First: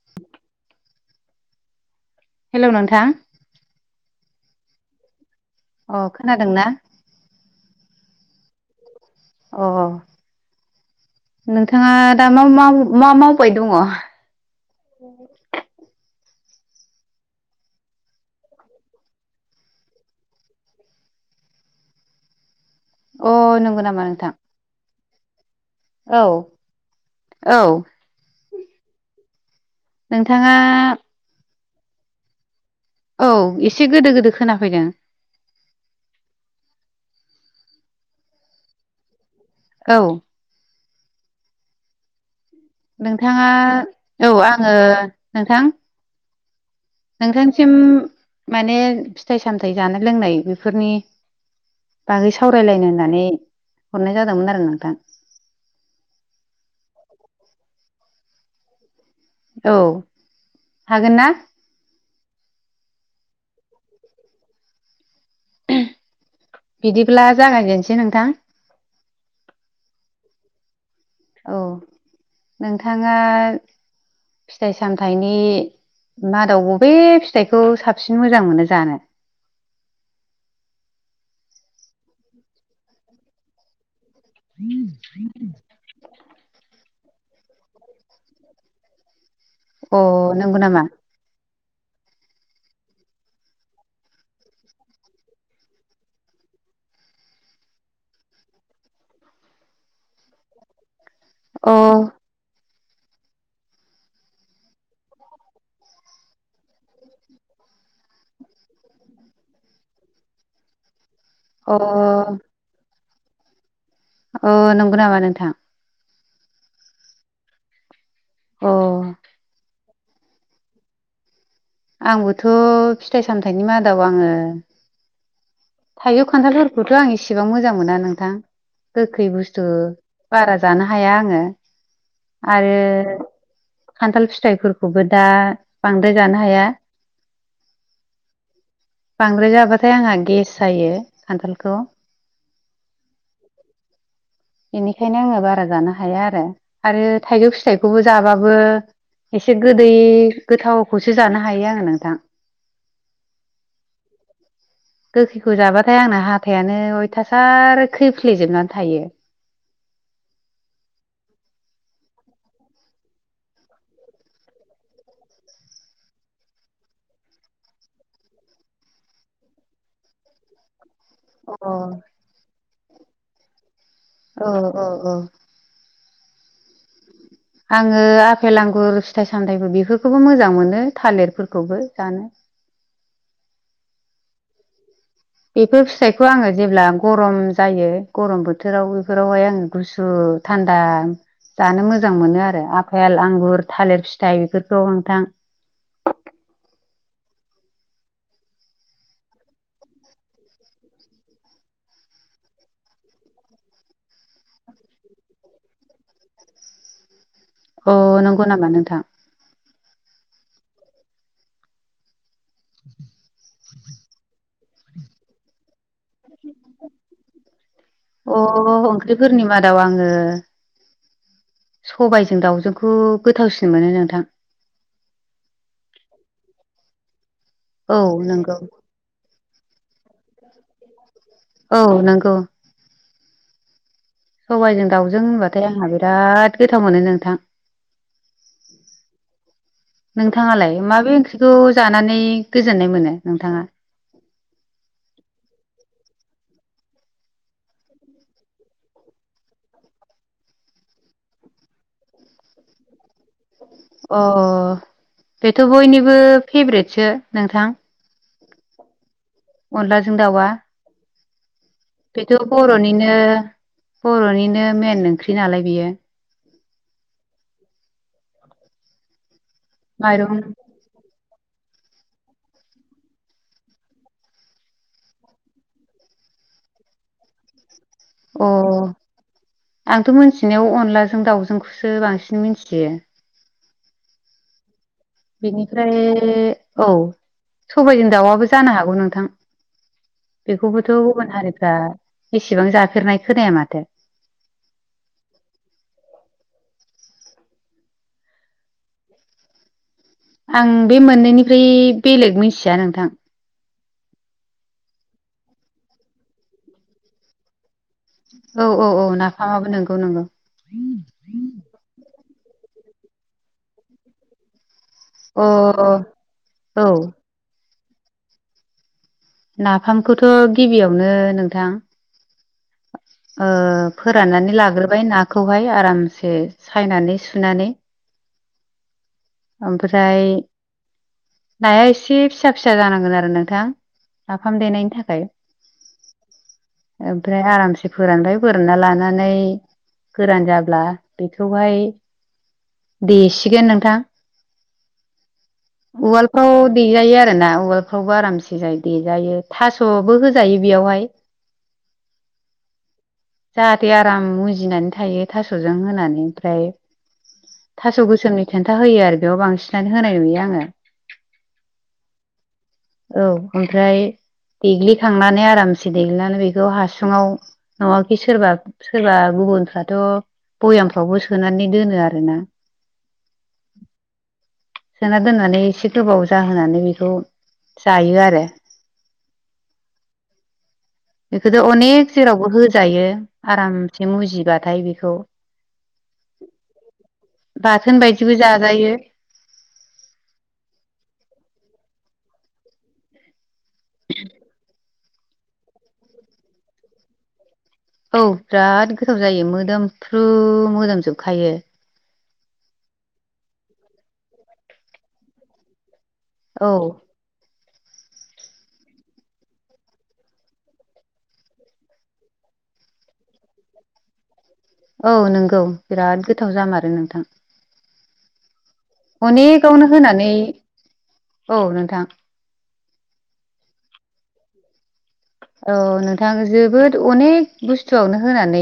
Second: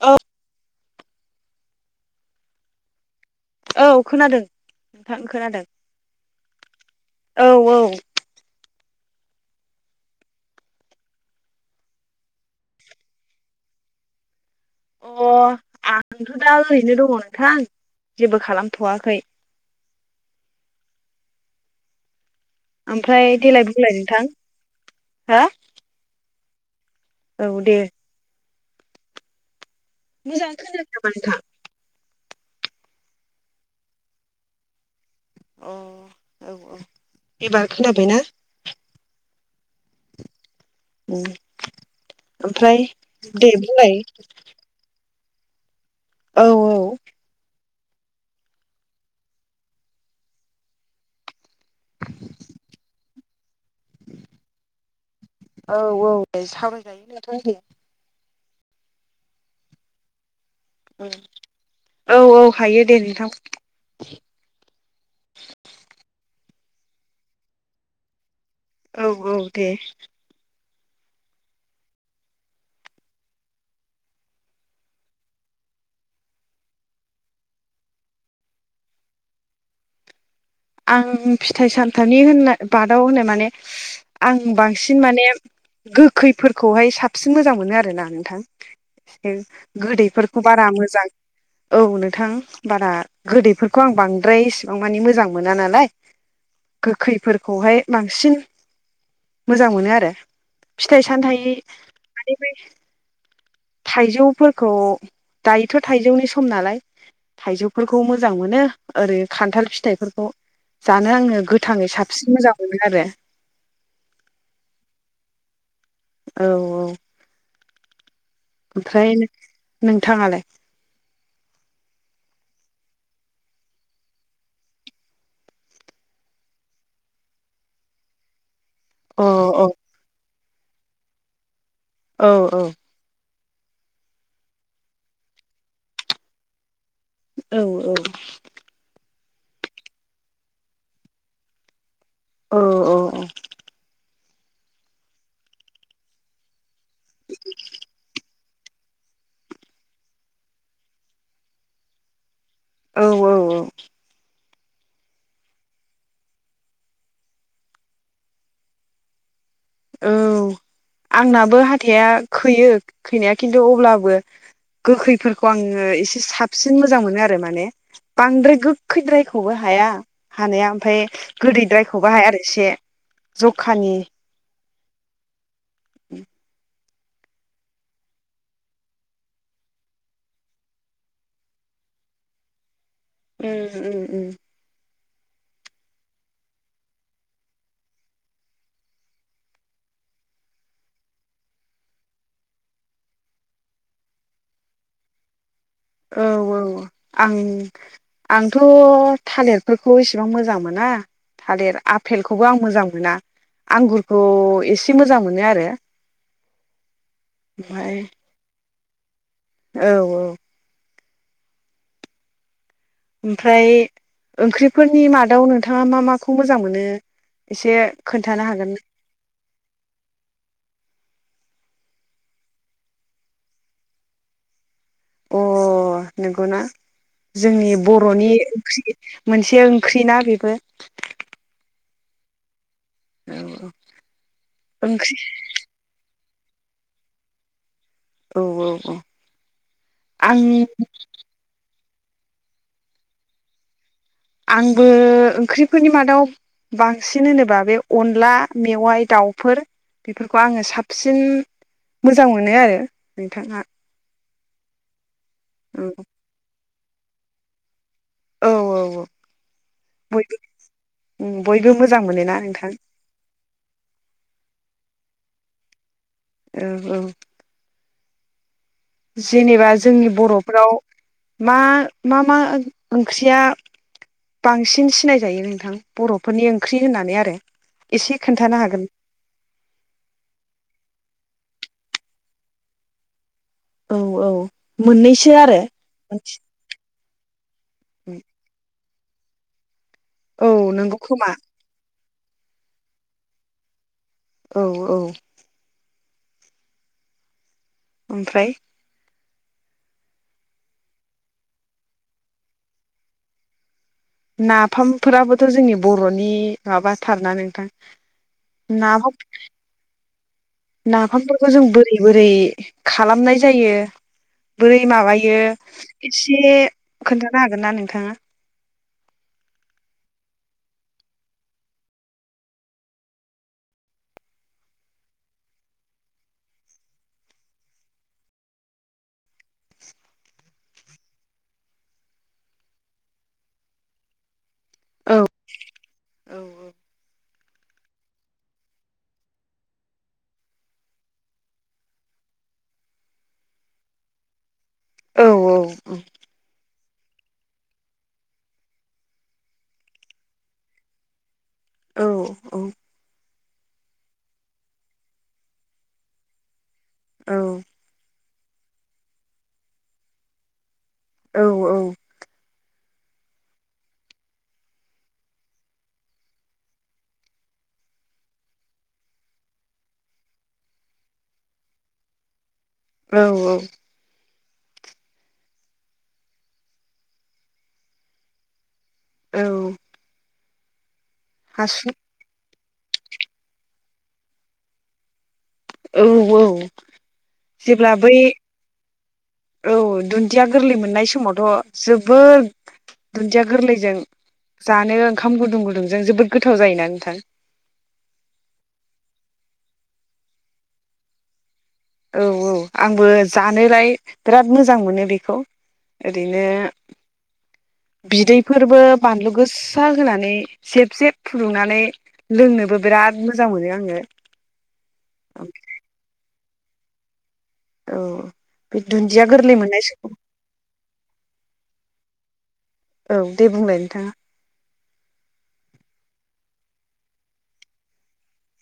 अ hello नोंथां औ खोनादों नोंथां खोनादों अ खोनादोंना औ औ अ नोंथाङा दा मा मा मावबाय दङ? औ [unintelligible] अ आंथ' दा ओरैनो दङ नोंथां जेबो खालामथ'वाखै। अ ओमफ्राय देेलाय नंगौ बुंलाय नामा नोंथां हो औ औ दे- मोजां नोंथाङा खोनाया नामा नोंथां? औ एसे गोदो गोदो खोनाफैदों। अ औ औ एबार खोनाबायना? औ उम नोंथाङा औ आङो नोंथां औ औ नोंथांसिम माने फिथाइ सामथाय जानाय लोंनाय बेफोरनि बागै सावरायलायनो होननानै हरनाय जादोंमोन आरो नोंथां। औ औ सावरायजायो नोंथां दे औ हागोन ना औ औ हायो दे नोंथां। बिदिब्ला जागायनोसै नोंथां। औ औ दे। औ नोंथाङा फिथाइ सामथायनि मादाव बबे फिथाइखौ साबसिन मोजां मोनो जानो आं फिथाइ सामथामनि होननाय बादाव होनो माने आं बांसिन माने गो खैफोरखौहाय साबसिन मोजां मोनो आरोना नोंथां। अ गोदैफोरखौ नंगौ बारा नामा? मोजां औ नोंथां बारा गोदैफोरखौ आं बांद्राय इसिबां मानि मोजां मोना नालाय गोखैफोरखौहाय बांसिन मोजां मोनो आरो फिथाइ सामथाय अ थाइजौफोरखौ दायोथ' थाइजौनि सम नालाय थाइजौफोरखौ मोजां मोनो ओरै खान्थाल फिथाइफोरखौ बे खौ जानो आङो अ गोथाङै साबसिन मोजां मोनो आरो अ नंगौ नामा नोंथां। औ औ। अ ओमफ्राय नोंथाङालाय आंबोथ' फिथाइ सामथायनि मादाव आङो थाइजौ खान्थालफोरखौथ'आं इसेबां मोजां मोना नोंथां। अ गोखै अ बुस्थु बारा जानो हाया आङो औ औ आरो खान्थाल फिथाइफोरखौबो दा बांद्राय जानो हाया। औ औ। बांद्राय जाबाथाय आंहा गेस जायो खान्थालखौ औ बेनिखायनो आङो बारा जानो हाया आरो आरो थाइजौ फिथाइखौबो जाब्ला बो एसे गोदै गोथावखौसो जानो हायो आङो नोंथां। औ औ औ। गोखैखौ जाबाथाय आंना हाथायानो अयथासार खैफ्लेेजोबनानै थायो। औ आंनाबो हाथाया खैयो खैनाया खिन्थु अब्लाबो गोखैफोरखौ आङो एसे साबसिन मोजां मोनो आरो माने बांद्राय गोखैद्रायखौबो हाया हानाया ओमफ्राय अ गोदैद्रायखौ हाया आरो एसे जखानि औ औ औ। उम आङो आफेल आंगुर फिथाइ सामथायाइबो बेफोरखौबो मोजां मोनो थालिरफोरखौबो जानो [inaudible] उम उम उम। बेफोर फिथाइखौ आङो जेब्ला गरम जायो गरम बोथोराव बेफोरावहाय आङो गुसु गुसु थान्दा जानो मोजां मोनो आरो आफेल आंगुर थालिर फिथाइ बेफोरखौ नोंथां। औ औ आं आंथ' थालिरफोरखौ इसेबां मोजां मोना। थालिर आफेलखौबो आं मोजां मोना आंगुरखौ एसे मोजां मोनो आरो। अ ओमफ्राय नंगौ नामा नोंथां। औ औ। ओमफ्राय ओंख्रिफोरनि मादाव नोंथाङा मा माखौ मोजां मोनो एसे अ खोन्थानो हागोन ओंख्रिफोरनि मादाव आङो सबायजों दाउजोंखौ गोथावसिन मोनो नोंथां। अ नंगौना जोंनि औ बर'नि नंगौ ओंख्रि मोनसे ख्रिना बेबो। औ नंगौ। औ औ [inaudible] औ औ आं नोंथाङालाय माबे ओंख्रिखौ जानानै गोजोननाय मोनो नोंथाङा आंबो ओंख्रिफोरनि मादाव बांसिन होनोबा बे अनला मेवाइ दाउफोर बेफोरखौ आङो साबसिन मोजां मोनो आरो नोंथाङा अ बेथ' औ बयनिबो फेभ्रेटसो नोंथां औ औ औ। अनलाजो‌ं बयबो दावा बयबो मोजां बेथ' मोनोना नोंथां बर'निनो बर'निनो मेन ओंख्रि नालाय बेयो औ औ। जेनेबा जोंनि माइरं बर'फोराव मा मा मा ओंख्रिया बांसिन सिनायजायो नोंथां बर'फोरनि ओंख्रि होननानै आरो एसे अ खोन्थानो हागोन आंथ' मोनथिनायाव अनलाजों दाउजों सो बांसिन मिथियो। औ औ मोननैसो आरो सबायाइजों दाउआआबो जानो हागौ नोंथां औ बेखौबोथ' नंगौ खोमा गुबुन हारिफ्रा एसेबां जाफेरनाय खोनाया माथो औ औ ओमफ्राय आं बे मोननैनिफ्राय बेलेग मिथिया नोंथां नाफामफोराबोथ' जोंनि बर'नि माबाथारना नोंथां। औ औ औ नाफाम नाफामाबो नंगौ नंगौ नाफामफोरखौ जों बोरै बोरै खालामनाय जायो बै माबायो अ एसे औ खोन्थानो हागोन ना नोंथाङा। नाफामखौथ' गिबियावनो नोंथां [inaudible] फोराननानै लाग्रोबाय नाखौहाय आरामसे सायनानै सुनानै ओमफ्राय नाया एसे फिसा फिसा जानांगोन आरो नोंथां। फाम देनायनि औ थाखाय ओमफ्राय आरामसे फोरानबाय फोरानना लानानै गोरान जाब्ला बेखौहाय देसिगोन नोंथां। औ अलफाव देेजायो आरो ना उवालफ्रावबो आरामसे जायो देजायो थास'बो होजायो बेयावहाय औ औ। जाहाथे आराम मुजिनानै थायो थास'जों होनानै ओमफ्राय औ थास' गोसोमनि खिन्था होयो आरो बेयाव बांसिनानो होनाय नुयो आङो औ औ औ ओमफ्राय देग्लिखांनानै आरामसे देग्लिनानै बेखौ हास बिफाङाव दावा गिसिरबा सोरबा गुबुनफ्राथ' भयामफ्रावबो सोनानै दोनो आरोना औ औ सोना दोननानै एसे गोबाव जाहोनानै बेखौ जायो आरो। औ। रो हासुं अनेक जेरावबो होजायो आरामसे मुजिबाथाय बेखौ औ औ जेब्ला बाथोन बै बायदिबो जाजायो औ दुन्दिया गोरलै मोननाय समावथ' जोब बोर दुन्दिया गोरलैजों जानो खाम गुदुं गुदुंजों जोबोद गोथाव जायोना नोंथां औ बिराद गोथाव जायो मोदोमफ्रू मोजोमजोबखायो औ औ आंबो जानोलाय बिराद मोजां मोनो बेखौ ओरैनो औ बिदैफोरबो बानलु गोस्सा होनानै जेब जेब फुदुंनानै लों नोबो बिराद मोजां मोनो आङो। औ नंगौ बिराद गोथाव जामारो नोंथां। औ बे दुन्दिया गोरलै मोननाय अनेकावनो समाव होनानै औ नोंथां औ दे बुंलाय नोंथाङा औ नोंथां जोबोद अनेक बुस्थुआवनो होनानै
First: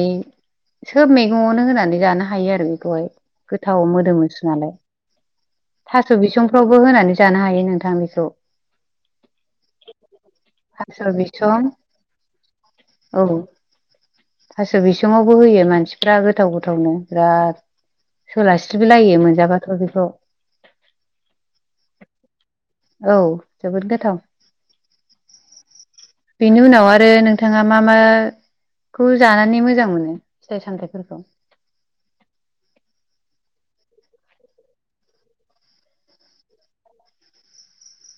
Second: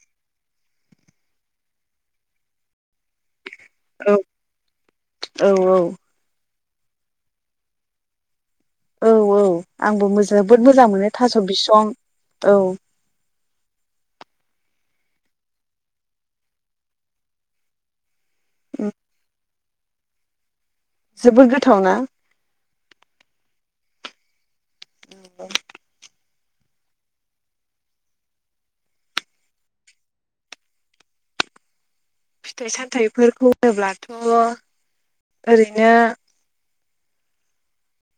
सोब मेगङावनो होनानै जानो हायो आरो बेखौहाय गोथाव औ मोदोमोसो नालाय औ औ फ्रावबो होनानै जानो हायो नोंथां बेखौ औ औ आंबो मोज जोबोद मोजां मोनो थास' बिसं औ औ [unintelligible] स' बिसङावबो होयो मानसिफ्रा गोथाव गोथावनो बिराद सोलास्रिब लायो मोनजाबाथ' बेखौ जोबोद गोथावना थाव [unintelligible] बेनि उनाव आरो नोंथाङा मा मा खौ जानानै मोजां मोनो फिथाइ -सामथाइफोरखौ फिथाइ -सानथाइफोरखौ होनोब्लाथ' ओरैनो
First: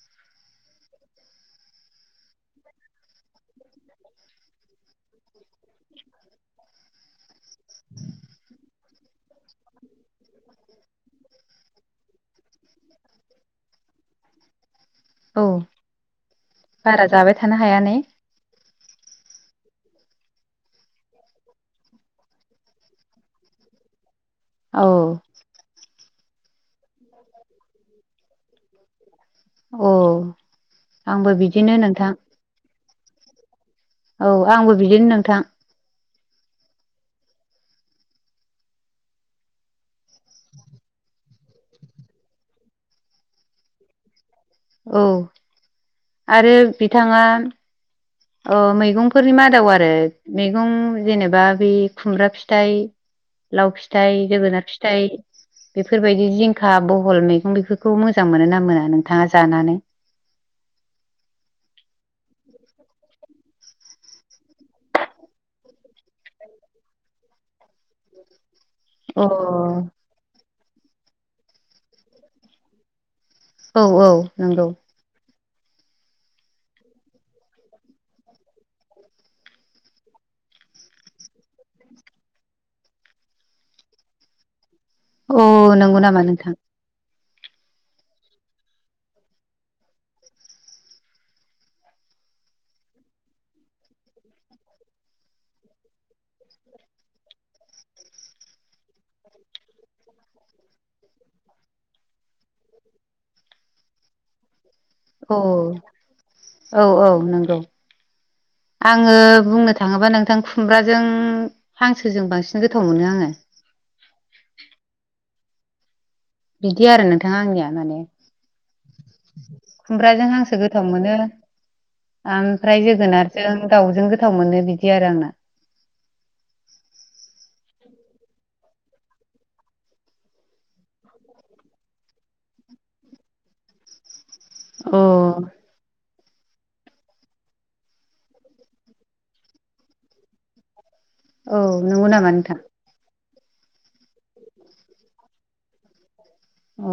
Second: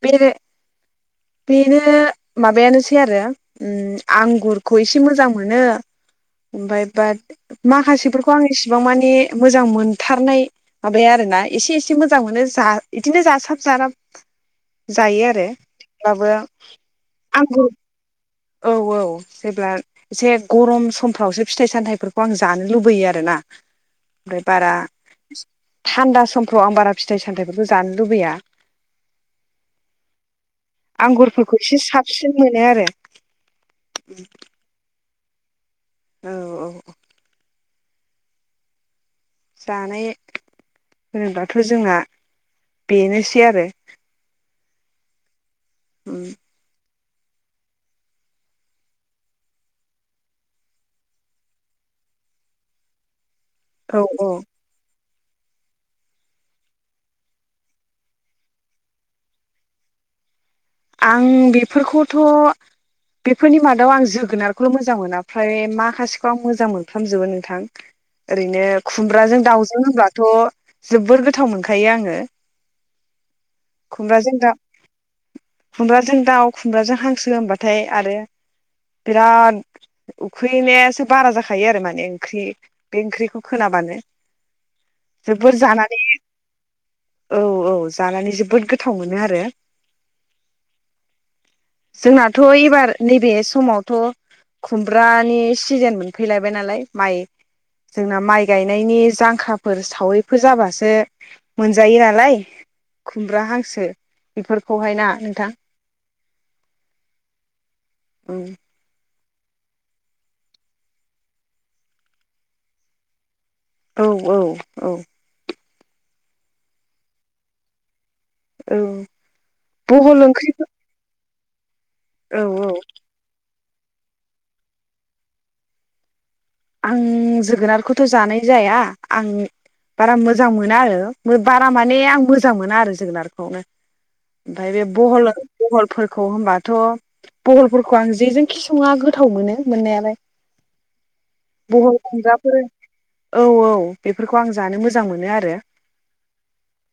बेरे बेनो माबायानोसै आरो उम आंगुरखौ एसे मोजां मोनो ओमफाय बाद माखासेफोरखौ आं एस सेबां मानि मोजां मोनथारनाय माबाया आरोना एसे एसे मोजां मोनो जा इदिनो जासाब [unintelligible] साराब जायो आरो औ थेबाबो बारा जाबाय थानो आंखौ हाया ने औ औ जेब्ला एसे गरम समफ्रावसो फिथाइ- सानथाइफोरखौ आं जानो लुबैयो आरो ना [unintelligible] बे बारा औ [unintelligible] थान्दा समफ्राव आं बारा फिथाइ -सानथाइफोरखौ जानो लुबैया औ आंबो आंगुरफोरखौ बिदिनो एसे नोंथां साबसिन मोनो आरो औ आंबो बिदिनो नोंथां। औ औ जानाय होनोब्लाथ' जोंना बेनोसै आरो औ उम आरो बिथाङा अ मैगंफोरनि मादाव आरो मेगं जेनेबा बे खुमब्रा फिथाइ लाव औ फिथाइ औ जोगोनार फिथाइ बेफोरबायदि जिंखा बहल मैगं बेफोरखौ मोजां मोनो ना मोना नोंथाङा जानानै? [unintelligible] आं बेफोरखौथ' बेफोरनि मादाव आं जोगोनारखौल' मोजां मोना फ्राय माखासेखौ आं मोजां मोनफ्रामजोबो नोंथां। ओरैनो अ खुमब्राजों दाउजों होनबाथ' जोबोर गोथाव मोनखायो आङो। औ औ खुमब्राजों दा नंगौ खुमब्राजों दाउ खुमब्राजों हांसो होनबाथाय आरो बिराद उखैनायासो बारा जाखायो आरो माने ओंख्रि बे ओंख्रिखौ खोनाबानो। अ जोबोर जानानै नंगौ नामा नोंथां? औ औ जानानै जोबोद गोथाव मोनो आरो। [inaudible] जोंनाथ' एबार नैबे समावथ' खुमब्रानि सिजोन मोनफैलायबाय नालाय माइ जोंना माइ गायनायनि जांखाफोर सावैफोर जाबासो मोनजायो नालाय खुमब्रा हांसो बेफोरखौहाय ना औ नोंथां औ औ नंगौ औ आङो बुंनो थाङोबा नोंथां खुमब्राजों हांसोजों बांसिन गोथाव मोनो आङो औ औ औ बिदि आरो नोंथाङा आंनिया माने। औ बहल खुमब्राजों हांसो ओंख्रिफोर गोथाव मोनो औ औ ओमफ्राय जोगोनारजों दाउजों गोथाव मोनो बिदि आरो आंना। आं जोगोनारखौथ' जानाय जाया आं बारा मोजां मोना आरो बारा माने आं मोजां मोना आरो जोगोनारखौनो। ओमफाय बे अ बहल बहल फोर खौ होनोमबाथ' बहलफोरखौ आं जेजों खि सङा गोथाव मोनो मोननायालाय। [inaudible] बहल नंगौ नामा नोंथां? खुगब्राफोर औ औ बेफोरखौ आं जानो मोजां मोनो आरो। अ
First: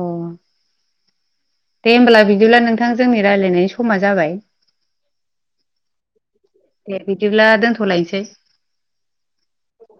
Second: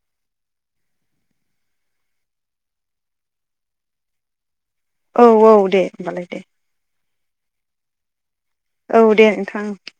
दे होमब्ला बिदिब्ला नोंथां जोंनि रायज्लायनायनि समा जाबाय औ औ दे होनोमबालाय दे दे बिदिब्ला दोनथ'लायसै। औ दे नोंथां ओं।